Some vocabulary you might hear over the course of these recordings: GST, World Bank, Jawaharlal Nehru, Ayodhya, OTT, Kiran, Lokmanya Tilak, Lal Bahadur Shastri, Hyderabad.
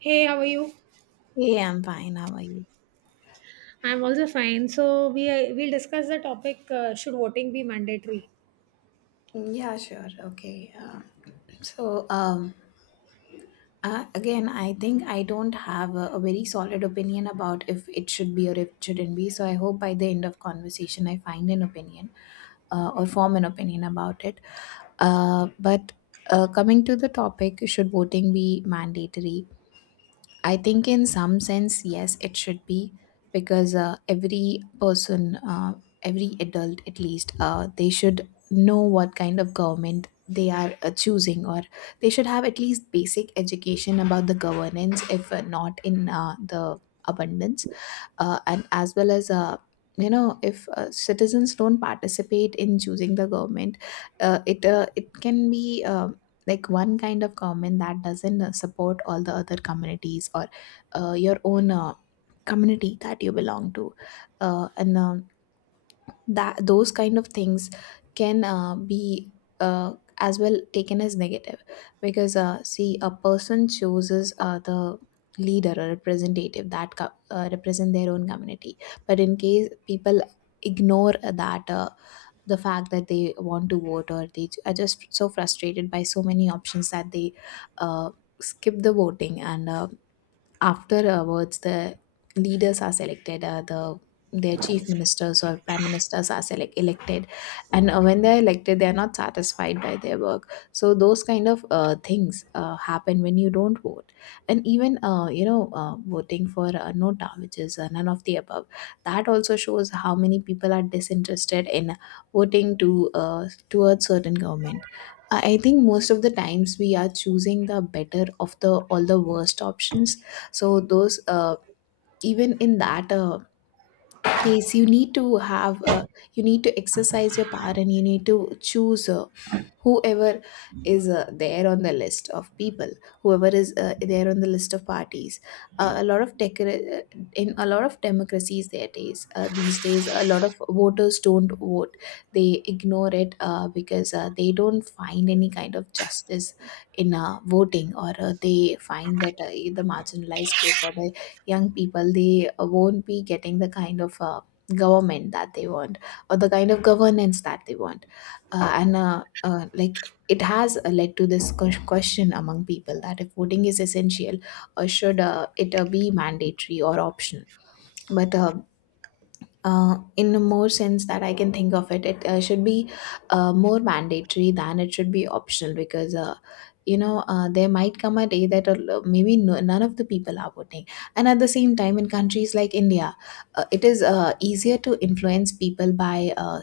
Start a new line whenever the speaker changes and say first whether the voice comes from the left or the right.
right: Hey, how are you?
left: Yeah, I'm fine. How are you?
right: I'm also fine. So we'll discuss the topic. Should voting be mandatory?
left: Yeah, sure. Okay. So, um, again, I think I don't have a very solid opinion about if it should be or if it shouldn't be. So, I hope by the end of conversation, I find an opinion or form an opinion about it. But coming to the topic, should voting be mandatory? I think, in some sense, yes, it should be, because every person, every adult, at least, they should know what kind of government they are choosing, or they should have at least basic education about the governance, if not in the abundance. And as well, as if citizens don't participate in choosing the government, it can be like one kind of government that doesn't support all the other communities, or your own community that you belong to. And That, those kind of things can be uh, as well taken as negative, because see, a person chooses the leader or representative that represent their own community. But in case people ignore that, the fact that they want to vote, or they are just so frustrated by so many options that they uh, skip the voting, and afterwards the leaders are selected, their chief ministers or prime ministers are elected. And when they're elected, they're not satisfied by their work, so those kind of things happen when you don't vote. And even voting for nota, which is none of the above, that also shows how many people are disinterested in voting to towards certain government. I think most of the times we are choosing the better of the all the worst options. So those, even in that case, you need to have you need to exercise your power, and you need to choose whoever is there on the list of people, whoever is there on the list of parties. A lot of decor- In a lot of democracies there days these days, a lot of voters don't vote. They ignore it because they don't find any kind of justice in voting, or they find that the marginalized group, or the young people, they won't be getting the kind of government that they want, or the kind of governance that they want. And Like, it has led to this question among people, that if voting is essential, or should it be mandatory or optional. But in a more sense that I can think of it, it should be more mandatory than it should be optional, because, there might come a day that maybe, no, none of the people are voting. And at the same time, in countries like India, it is easier to influence people by uh,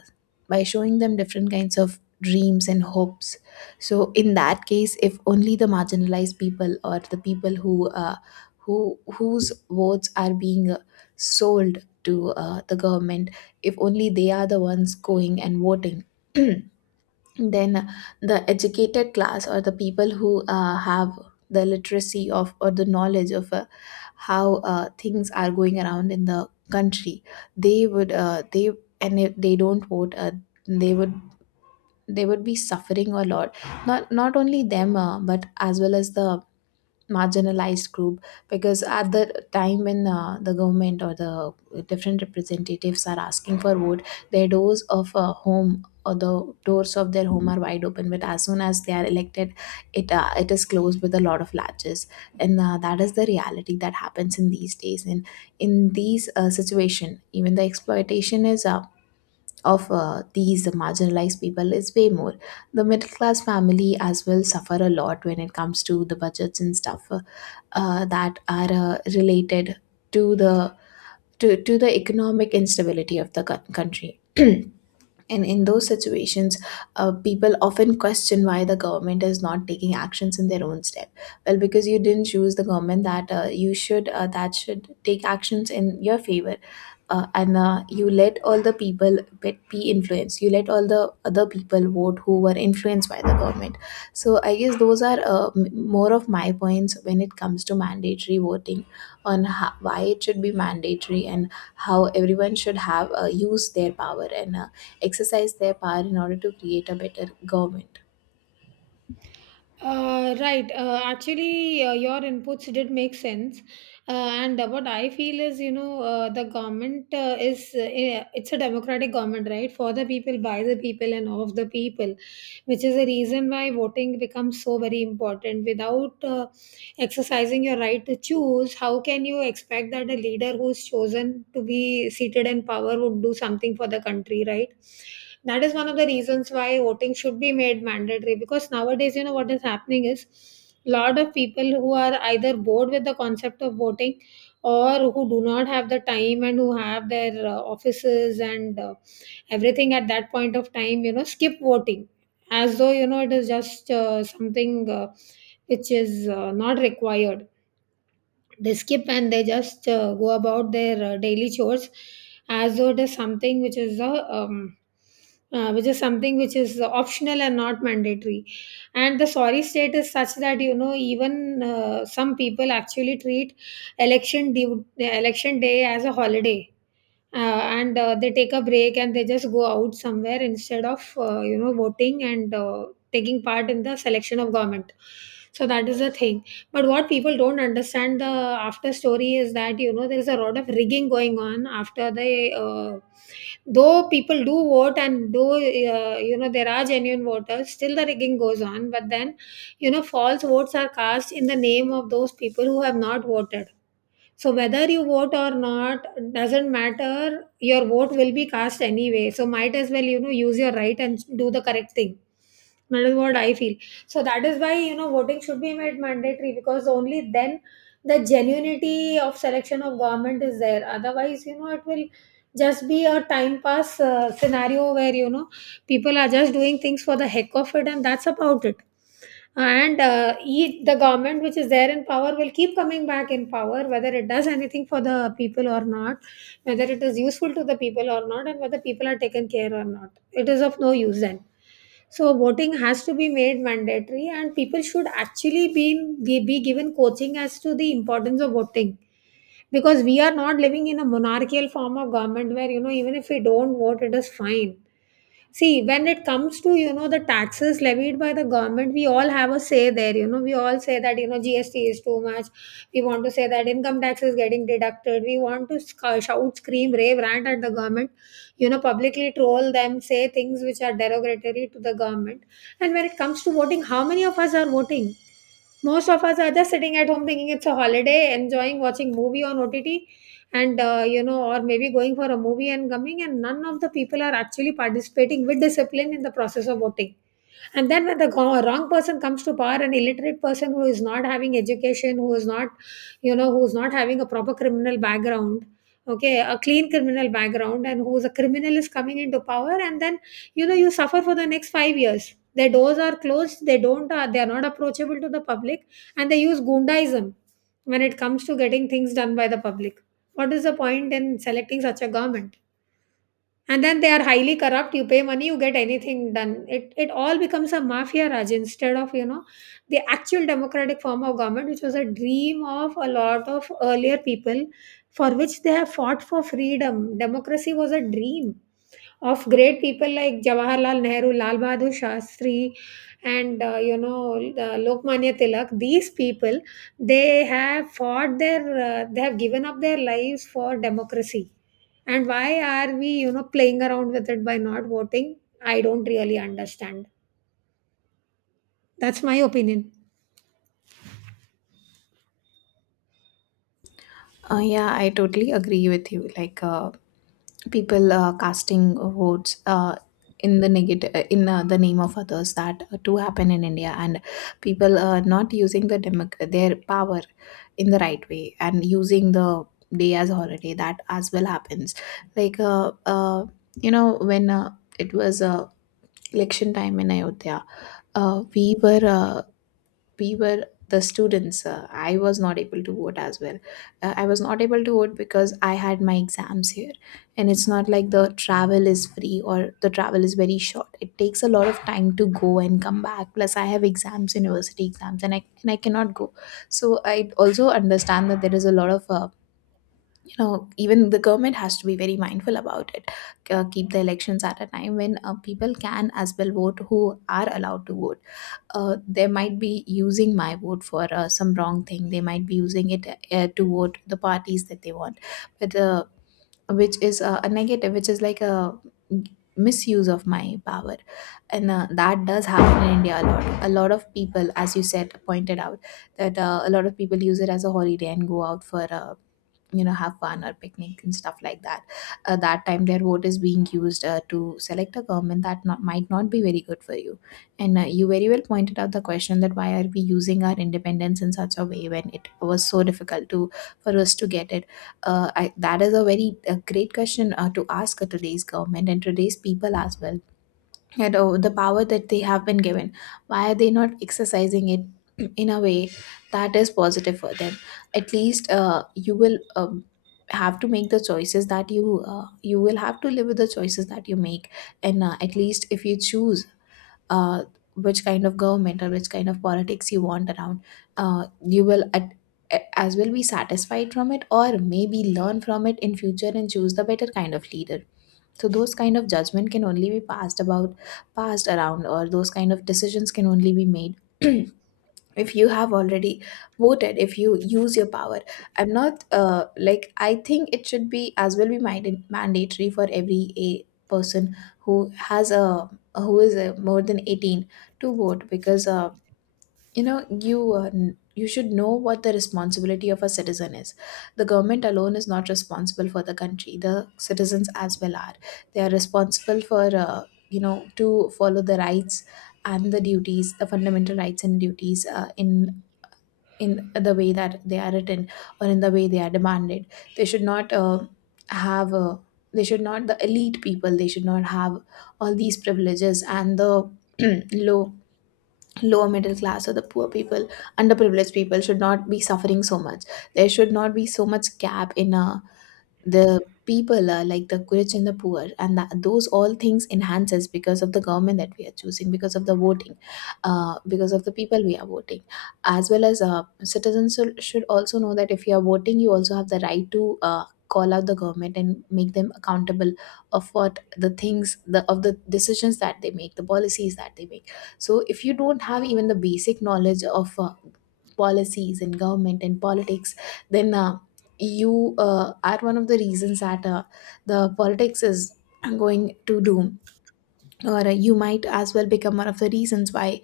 left: by showing them different kinds of dreams and hopes. So in that case, if only the marginalized people, or the people whose votes are being sold to the government, if only they are the ones going and voting, then the educated class, or the people who have the literacy of, or the knowledge of how things are going around in the country, they would they and if they don't vote, they would they would be suffering a lot, not only them, but as well as the marginalized group. Because at the time when the government, or the different representatives, are asking for vote, their doors of home, or the doors of their home, are wide open, but as soon as they are elected, it is closed with a lot of latches. And that is the reality that happens in these days, and in these situation, even the exploitation is, of these marginalized people, is way more. The middle class family as well suffer a lot when it comes to the budgets and stuff that are related to the to the economic instability of the country. And in those situations, people often question why the government is not taking actions in their own steps. Well, because you didn't choose the government that, you should that should take actions in your favor, and you let all the people be influenced, you let all the other people vote who were influenced by the government. So I guess those are more of my points when it comes to mandatory voting, why it should be mandatory, and how everyone should have use their power, and exercise their power in order to create a better government.
right: Right. Actually, your inputs did make sense, and what I feel is, you know, the government, it's a democratic government, right? For the people, by the people, and of the people, which is the reason why voting becomes so very important. Without exercising your right to choose, how can you expect that a leader who's chosen to be seated in power would do something for the country, right? That is one of the reasons why voting should be made mandatory, because nowadays, you know, what is happening is lot of people who are either bored with the concept of voting or who do not have the time and who have their offices and everything at that point of time, you know, skip voting as though, you know, it is just something which is not required. They skip and they just go about their daily chores as though it is something which is a um, which is something which is optional and not mandatory. And the sorry state is such that, you know, even some people actually treat election day as a holiday, uh, and they take a break and they just go out somewhere instead of you know, voting and taking part in the selection of government. So that is the thing. But what people don't understand, the after story is that, you know, there is a lot of rigging going on after they though people do vote, and though, you know, there are genuine voters, still the rigging goes on. But then, you know, false votes are cast in the name of those people who have not voted. So whether you vote or not doesn't matter. Your vote will be cast anyway. So might as well, you know, use your right and do the correct thing. That is what I feel. So that is why, you know, voting should be made mandatory, because only then the genuinity of selection of government is there. Otherwise, you know, it will just be a time pass scenario where, you know, people are just doing things for the heck of it, and that's about it. And the government which is there in power will keep coming back in power, whether it does anything for the people or not, whether it is useful to the people or not, and whether people are taken care or not, it is of no use then. So voting has to be made mandatory, and people should actually be given coaching as to the importance of voting, because we are not living in a monarchical form of government where, you know, even if we don't vote, it is fine. See, when it comes to, you know, the taxes levied by the government, we all have a say there. You know, we all say that, you know, GST is too much. We want to say that income tax is getting deducted. We want to shout, scream, rave, rant at the government, you know, publicly troll them, say things which are derogatory to the government. And when it comes to voting, how many of us are voting? Most of us are just sitting at home thinking it's a holiday, enjoying watching movie on OTT, and you know, or maybe going for a movie and coming, and none of the people are actually participating with discipline in the process of voting. And then when the wrong person comes to power, an illiterate person who is not having education, who is not, you know, who is not having a proper criminal background, okay, a clean criminal background, and who is a criminal is coming into power, and then, you know, you suffer for the next five years. Their doors are closed, they don't they are not approachable to the public, and they use gundaism when it comes to getting things done by the public. What is the point in selecting such a government? And then they are highly corrupt. You pay money, you get anything done. It all becomes a mafia raj instead of, you know, the actual democratic form of government, which was a dream of a lot of earlier people, for which they have fought for freedom. Democracy was a dream of great people like Jawaharlal Nehru, Lal Bahadur Shastri, and you know, Lokmanya Tilak. These people, they have fought their, they have given up their lives for democracy. And why are we, you know, playing around with it by not voting? I don't really understand. That's my opinion.
left: Yeah, I totally agree with you. Like, people casting votes in the negative, in the name of others, that do happen in India, and people not using the their power in the right way, and using the day as holiday, that as well happens. Like, when it was election time in Ayodhya, uh, we were uh, we were the students, I was not able to vote as well. I was not able to vote because I had my exams here, and it's not like the travel is free, or the travel is very short. It takes a lot of time to go and come back, plus I have exams, university exams, and I cannot go. So I also understand that there is a lot of, even the government has to be very mindful about it, keep the elections at a time when people can as well vote who are allowed to vote. They might be using my vote for some wrong thing. They might be using it to vote the parties that they want, but which is a negative, which is like a misuse of my power, and that does happen in India a lot. A lot of people, as you said, pointed out that a lot of people use it as a holiday and go out for, have fun or picnic and stuff like that. That time their vote is being used to select a government that not, might not be very good for you. And you very well pointed out the question, that why are we using our independence in such a way when it was so difficult to for us to get it. That is a very great question to ask today's government and today's people as well. And, oh, the power that they have been given, why are they not exercising it in a way that is positive for them? At least you will, have to make the choices that you will have to live with the choices that you make. And at least if you choose uh, which kind of government or which kind of politics you want around, you will as well be satisfied from it, or maybe learn from it in future and choose the better kind of leader. So those kind of judgment can only be passed about, passed around or those kind of decisions can only be made if you have already voted, if you use your power. I'm not Like, I think it should be as well be mandatory for every, a person, who has a who is more than 18 to vote, because you should know what the responsibility of a citizen is. The government alone is not responsible for the country, the citizens as well are. They are responsible for, to follow the rights and the duties, the fundamental rights and duties, in the way that they are written, or in the way they are demanded. They should not have uh, the elite people they should not have all these privileges, and the low lower middle class, or the poor people, underprivileged people, should not be suffering so much. There should not be so much gap in a the people are like the rich and the poor, and those all things enhances because of the government that we are choosing, because of the voting, because of the people we are voting. As well as, citizens should also know that if you are voting, you also have the right to call out the government and make them accountable of what the things the of the decisions that they make, the policies that they make. So if you don't have even the basic knowledge of policies and government and politics, then you are one of the reasons that the politics is going to doom, or you might as well become one of the reasons why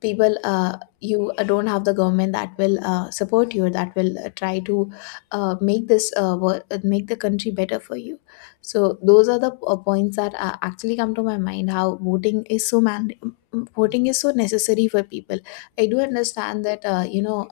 left: people you don't have the government that will support you, or that will try to make make the country better for you. So those are the points that actually come to my mind, how voting is so man voting is so necessary for people. I do understand that uh, you know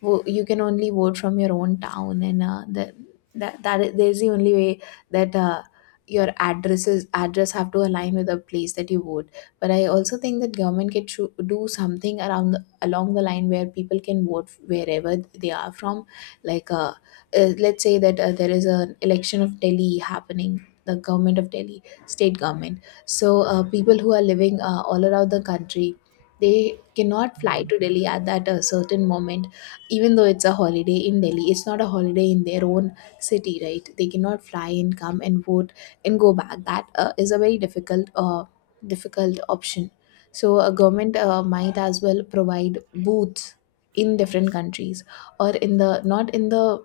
left: wo- you can only vote from your own town, and there's the only way that your address have to align with the place that you vote. But I also think that government can do something around along the line where people can vote wherever they are from. Like let's say that there is an election of Delhi happening, the government of Delhi, state government. So people who are living all around the country, they cannot fly to Delhi at that certain moment. Even though it's a holiday in Delhi, it's not a holiday in their own city, right? They cannot fly and come and vote and go back. That is a very difficult option. So a government might as well provide booths in different countries, or in the not in the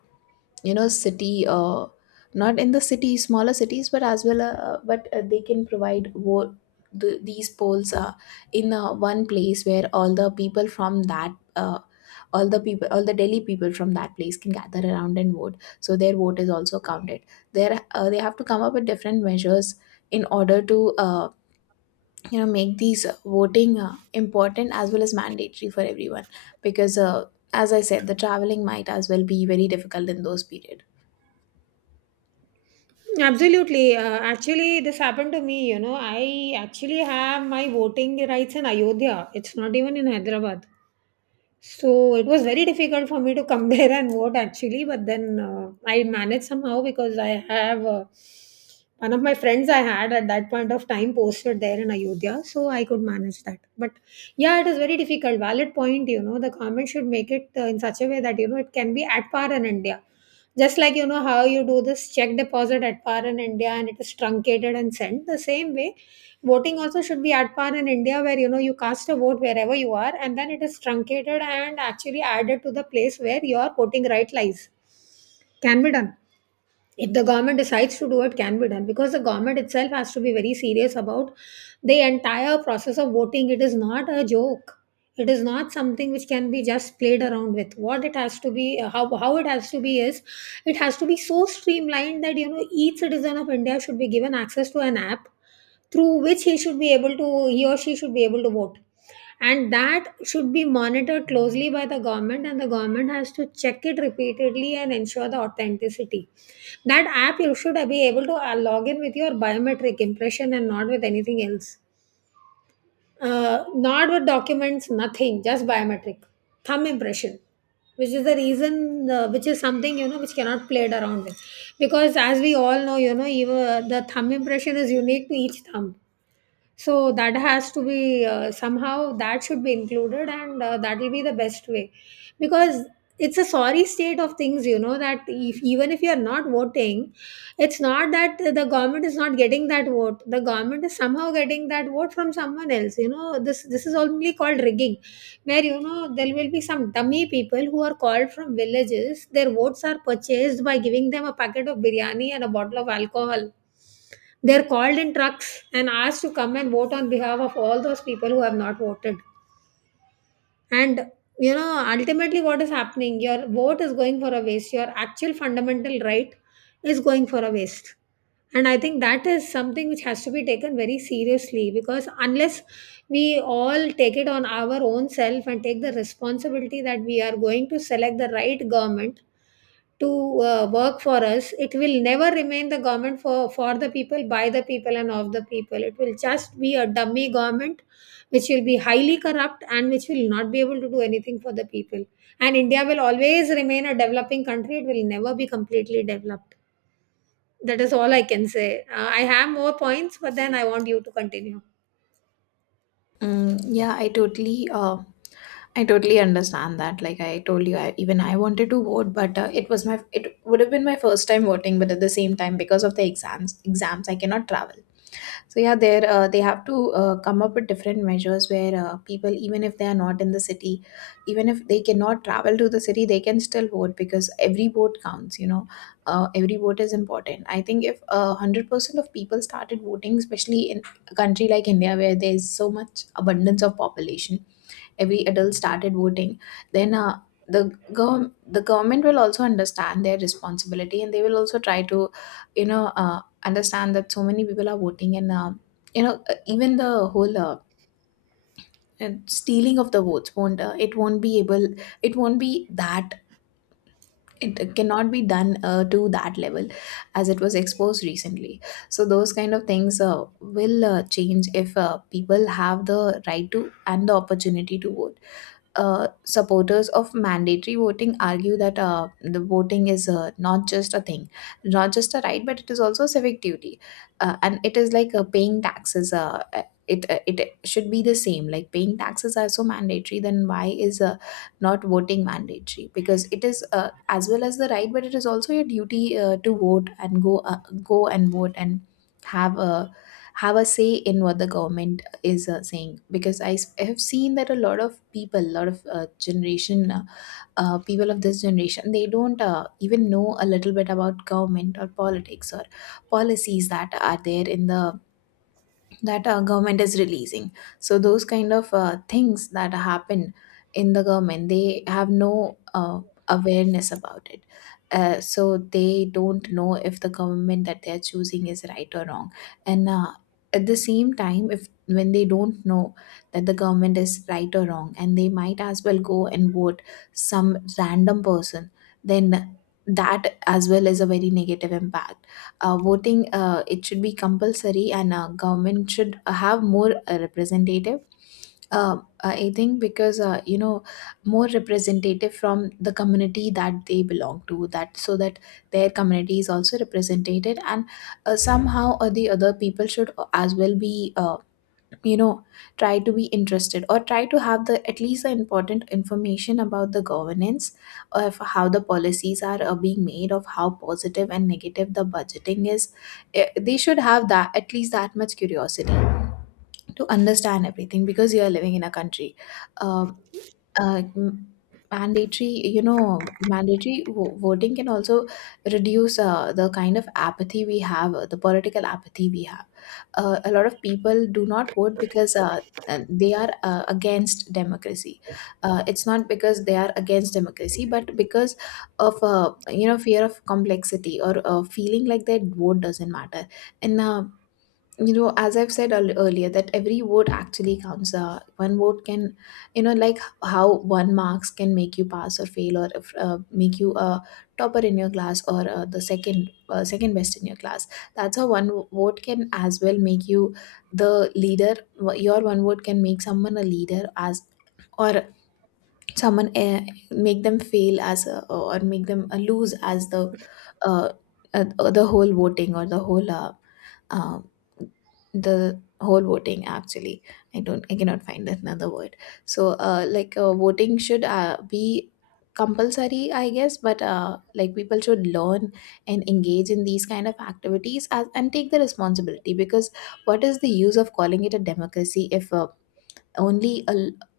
left: you know city not in the city, smaller cities, but as well, but they can provide these polls in one place where all the people from that all the people all the Delhi people from that place can gather around and vote, so their vote is also counted there. They have to come up with different measures in order to make these voting important as well as mandatory for everyone, because as I said, the traveling might as well be very difficult in those period.
right: Absolutely. Actually, this happened to me. You know, I actually have my voting rights in Ayodhya. It's not even in Hyderabad. So it was very difficult for me to come there and vote actually, but then I managed somehow, because I have one of my friends I had at that point of time posted there in Ayodhya, so I could manage that. But yeah, it is very difficult. Valid point, you know, the government should make it in such a way that, you know, it can be at par in India. Just like, you know, how you do this check deposit at par in India and it is truncated and sent the same way. Voting also should be at par in India, where, you know, you cast a vote wherever you are, and then it is truncated and actually added to the place where your voting right lies. Can be done. If the government decides to do it, can be done, because the government itself has to be very serious about the entire process of voting. It is not a joke. It is not something which can be just played around with. What it has to be, how it has to be is, it has to be so streamlined that, you know, each citizen of India should be given access to an app through which he or she should be able to vote, and that should be monitored closely by the government, and the government has to check it repeatedly and ensure the authenticity. That app, you should be able to log in with your biometric impression and not with anything else, not with documents, nothing, just biometric thumb impression, which is the reason, which is something, you know, which cannot played around with, because as we all know, you know, even the thumb impression is unique to each thumb. So that has to be somehow that should be included, and that will be the best way. Because it's a sorry state of things, you know, that if, even if you are not voting, it's not that the government is not getting that vote. The government is somehow getting that vote from someone else. You know, this is only called rigging, where, you know, there will be some dummy people who are called from villages, their votes are purchased by giving them a packet of biryani and a bottle of alcohol. They're called in trucks and asked to come and vote on behalf of all those people who have not voted. And you know, ultimately, what is happening? Your vote is going for a waste. Your actual fundamental right is going for a waste. And I think that is something which has to be taken very seriously, because unless we all take it on our own self and take the responsibility that we are going to select the right government to work for us, it will never remain the government for the people, by the people, and of the people. It will just be a dummy government which will be highly corrupt and which will not be able to do anything for the people. And India will always remain a developing country, it will never be completely developed. That is all I can say. I have more points, but then I want you to continue.
left: Mm, yeah, I totally understand that. Like I told you, even I wanted to vote, but it would have been my first time voting. But at the same time, because of the exams, I cannot travel. So yeah, there they have to come up with different measures where people, even if they are not in the city, even if they cannot travel to the city, they can still vote, because every vote counts. You know, every vote is important. I think if 100% of people started voting, especially in a country like India where there is so much abundance of population, every adult started voting, then the government will also understand their responsibility, and they will also try to understand that so many people are voting, and even the whole stealing of the votes won't it won't be able it won't be that it cannot be done to that level, as it was exposed recently. So those kind of things will change if people have the right to and the opportunity to vote. Supporters of mandatory voting argue that the voting is not just a right, but it is also a civic duty, and it is like paying taxes. It should be the same. Like, paying taxes are so mandatory, then why is not voting mandatory? Because it is as well as the right, but it is also your duty to vote and go and vote and have a have a say in what the government is saying, because I have seen that a lot of people, a lot of generation people of this generation, they don't even know a little bit about government or politics or policies that are there in the that government is releasing. So those kind of things that happen in the government, they have no awareness about it. So they don't know if the government that they are choosing is right or wrong. And at the same time, if when they don't know that the government is right or wrong, and they might as well go and vote some random person, then that as well is a very negative impact. Voting, it should be compulsory, and government should have more representative, uh, I think, because more representative from the community that they belong to, that so that their community is also represented. And somehow or the other, people should as well be you know try to be interested, or try to have the at least the important information about the governance, of how the policies are being made, of how positive and negative the budgeting is. Eh, they should have that at least that much curiosity to understand everything, because you are living in a country. uh, uh, m- Mandatory, you know, voting can also reduce the kind of apathy we have, the political apathy we have. A lot of people do not vote because they are against democracy. It's not because they are against democracy, but because of fear of complexity, or feeling like their vote doesn't matter. And as I've earlier, that every vote actually counts. One vote can, like how one marks can make you pass or fail, or if, make you a topper in your class, or the second second best in your class. That's how one vote can as well make you the leader. Your one vote can make someone a leader, as or someone, make them fail as a, or make them lose as uh, the whole voting or uh, the whole voting, actually. I don't I cannot find another word. So like, voting should be compulsory, I guess. But like, people should learn and engage in these kind of and take the responsibility, because what is the use of calling it a democracy if only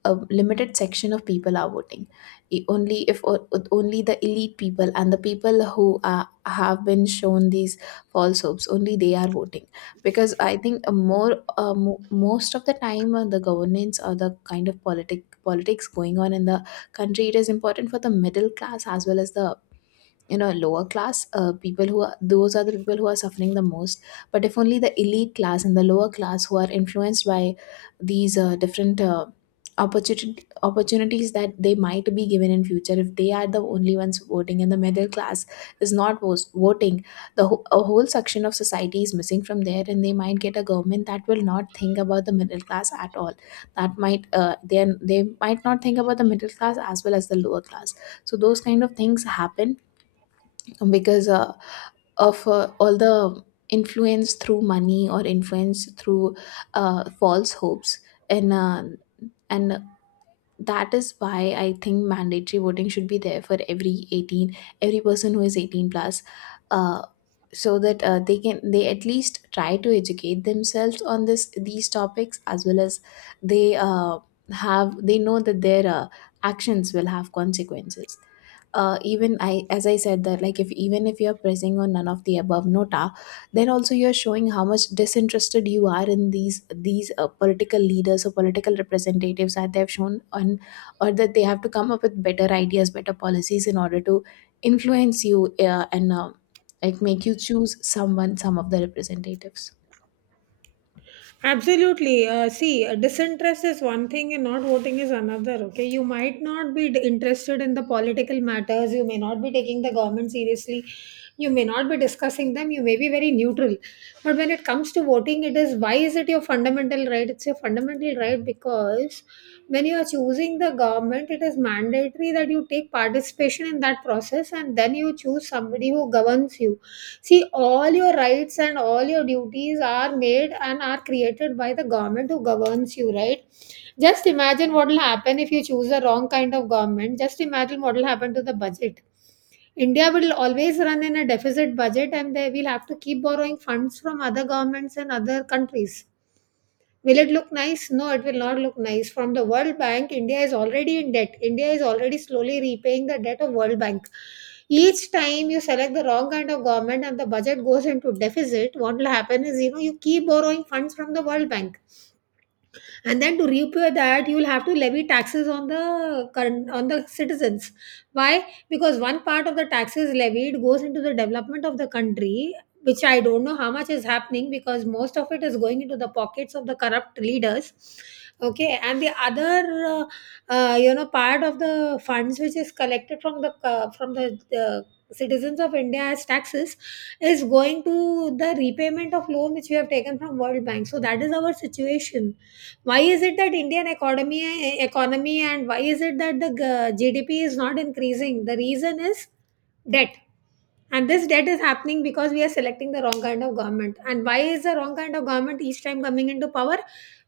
left: a limited section of people are voting? Only if only the elite people and the people who have been shown these false hopes, only they are voting. Because I think most of the time, the governance, or the kind of politics going on in the country, it is important for the middle class as well as the, lower class people. Who are Those are the people who are suffering the most. But if only the elite class and the lower class, who are influenced by these different opportunity opportunities that they might be given in future, if they are the only ones voting and the middle class is not vos- voting, a whole section of society is missing from there, and they might get a government that will not think about the middle class at all. That might Then they might not think about the middle class as well as the lower class. So those kind of things happen because of all the influence through money, or influence through false hopes. And uh, and that is why I think mandatory voting should be there for every 18, every person who is 18 plus, uh, so that they can they at least try to educate themselves on this these topics, as well as they uh, they know that their actions will have consequences. Even as I said that, like, if even if you're pressing on none of the above, NOTA, then also you're showing how much disinterested you are in these political leaders or political representatives that they have or that they have to come up with better ideas, better policies in order to influence you and. It make you choose someone, some of the representatives.
right: Absolutely. See, disinterest is one thing and not voting is another. Okay. You might not be interested in the political matters. You may not be taking the government seriously. You may not be discussing them. You may be very neutral. But when it comes to voting, it is, why is it your fundamental right? It's your fundamental right because when you are choosing the government, it is mandatory that you take participation in that process, and then you choose somebody who governs you. See, all your rights and all your duties are made and are created by the government who governs you, right? Just imagine what will happen if you choose the wrong kind of government. Just imagine what will happen to the budget. India will always run in a deficit budget and they will have to keep borrowing funds from other governments and other countries. Will it look nice? No, it will not look nice. From the World Bank, India is already in debt. India is already slowly repaying the debt of World Bank. Each time you select the wrong kind of government and the budget goes into deficit, what will happen is you know you keep borrowing funds from the World Bank, and then to repay that you will have to levy taxes on the current on the citizens. Why? Because one part of the taxes levied goes into the development of the country, which I don't know how much is happening because most of it is going into the pockets of the corrupt leaders. Okay, and the other uh, you know part of the funds which is collected from the from the citizens of India as taxes is going to the repayment of loan which we have taken from World Bank. So that is our situation. Why is it that Indian economy, and why is it that the GDP is not increasing? The reason is debt. And this debt is happening because we are selecting the wrong kind of government. And why is the wrong kind of government each time coming into power?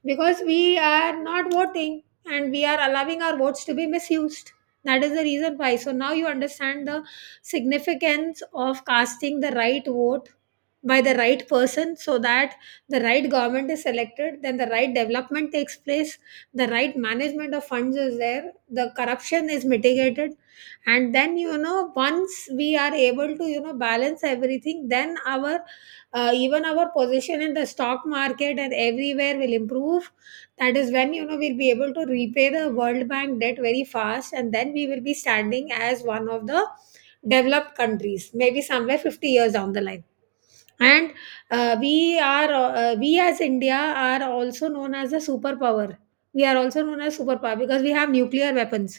right: Because we are not voting and we are allowing our votes to be misused. That is the reason why. So now you understand the significance of casting the right vote by the right person, so that the right government is selected, then the right development takes place, the right management of funds is there, the corruption is mitigated, and then you know once we are able to you know balance everything, then our even our position in the stock market and everywhere will improve. That is when you know we'll be able to repay the World Bank debt very fast, and then we will be standing as one of the developed countries maybe somewhere 50 years down the line. And we as India are also known as a superpower. We are also known as superpower because we have nuclear weapons.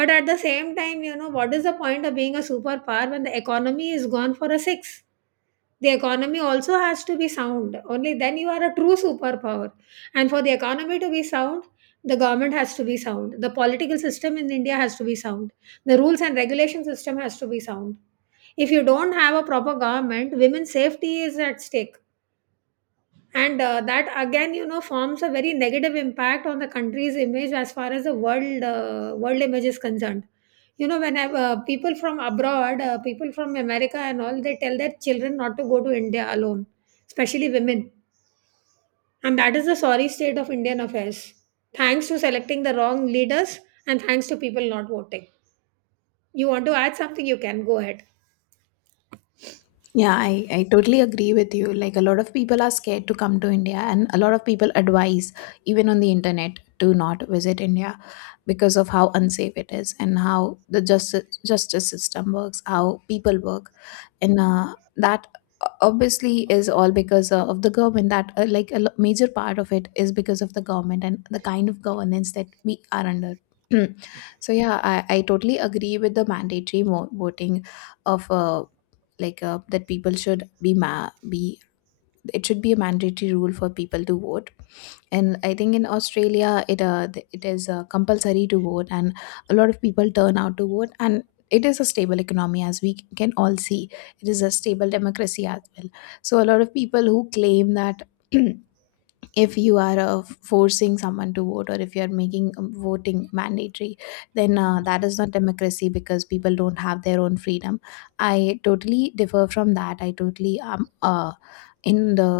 right: But at the same time, you know, what is the point of being a superpower when the economy is gone for a six? The economy also has to be sound, only then you are a true superpower. And for the economy to be sound, the government has to be sound, the political system in India has to be sound, the rules and regulation system has to be sound. If you don't have a proper government, women's safety is at stake. And that again, you know, forms a very negative impact on the country's image as far as the world image is concerned. You know, when people from abroad, people from America and all, they tell their children not to go to India alone, especially women. And that is the sorry state of Indian affairs, thanks to selecting the wrong leaders and thanks to people not voting. You want to add something, you can go ahead.
left: Yeah, I totally agree with you. Like, a lot of people are scared to come to India, and a lot of people advise, even on the internet, to not visit India, because of how unsafe it is, and how the justice system works, how people work. And that Obviously is all because of the government that like major part of it is because of the government and the kind of governance that we are under. So yeah, I totally agree with the mandatory voting of like that people should be ma- be it should be a mandatory rule for people to vote. And I think in Australia, it is compulsory to vote, and a lot of people turn out to vote, and it is a stable economy, as we can all see. It is a stable democracy as well. So a lot of people who claim that, if you are forcing someone to vote, or if you are making voting mandatory, then that is not democracy because people don't have their own freedom. I totally differ from that I totally am in the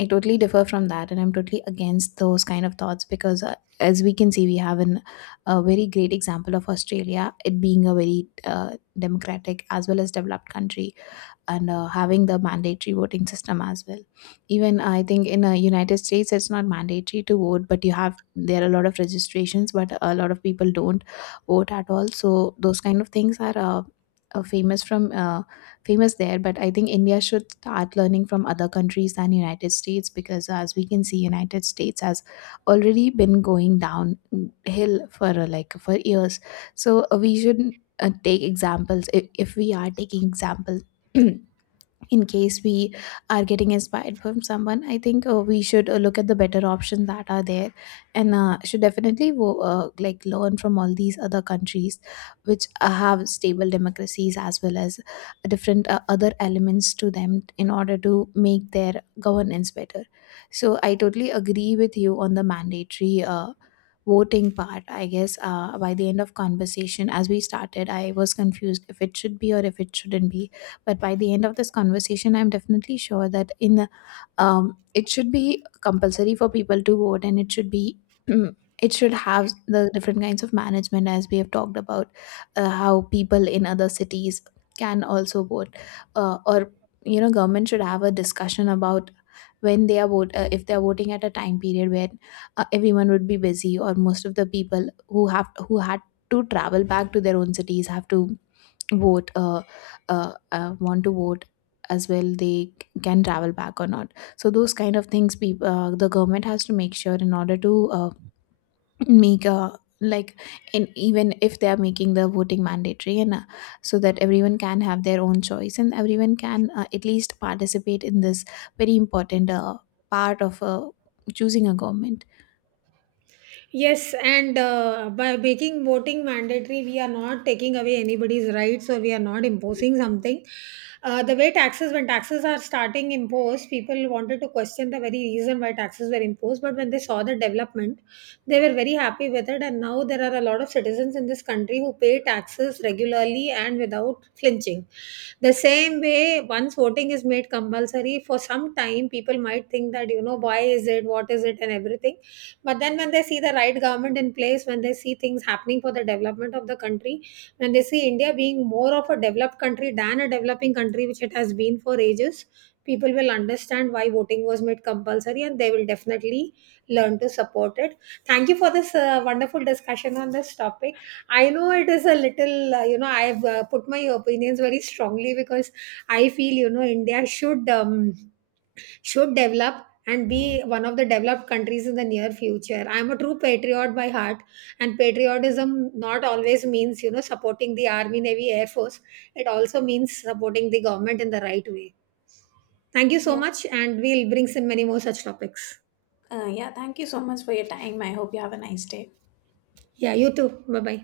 left: I totally differ from that, and I'm totally against those kind of thoughts, because as we can see, we have a very great example of Australia, it being a very democratic as well as developed country, and having the mandatory voting system as well. Even I think in United States it's not mandatory to vote, but you have there are a lot of registrations, but a lot of people don't vote at all. So those kind of things are uh, famous from uh, famous there. But I think India should start learning from other countries than United States, because as we can see, United States has already been going downhill for for years. So we should take examples. If we are taking example, in case we are getting inspired from someone, I think we should look at the better options that are there, and should definitely like learn from all these other countries which have stable democracies as well as different other elements to them, in order to make their governance better. So I totally agree with you on the mandatory voting part. I guess by the end of conversation, as we started, I was confused if it should be or if it shouldn't be, but by the end of this conversation, I'm definitely sure that in it should be compulsory for people to vote, and it should be, it should have the different kinds of management as we have talked about, how people in other cities can also vote, or you know government should have a discussion about when they are vote if they are voting at a time period where everyone would be busy, or most of the people who had to travel back to their own cities have to vote, want to vote as well, can travel back or not. So those kind of things, peop the government has to make sure, in order to make a, like, in even if they are making the voting mandatory, and so that everyone can have their own choice and everyone can at least participate in this very important part of choosing a government.
right: Yes, and by making voting mandatory, we are not taking away anybody's rights or we are not imposing something. The way taxes, when taxes are starting imposed, people wanted to question the very reason why taxes were imposed. But when they saw the development, they were very happy with it. And now there are a lot of citizens in this country who pay taxes regularly and without flinching. The same way, once voting is made compulsory, for some time people might think that, you know, why is it, what is it, and everything, but then when they see the right government in place, when they see things happening for the development of the country, when they see India being more of a developed country than a developing country, which it has been for ages, people will understand why voting was made compulsory and they will definitely learn to support it. Thank you for this wonderful discussion on this topic. I know it is a little, you know, I have put my opinions very strongly because I feel, you know, India should. Should develop and be one of the developed countries in the near future. I'm a true patriot by heart, and patriotism not always means, you know, supporting the Army, Navy, Air Force. It also means supporting the government in the right way. Thank you so
left: Yeah,
right: much, and we'll bring some many more such topics.
left: yeah. Thank you so much for your time. I hope you have a nice day.
right: Yeah, you too. Bye bye.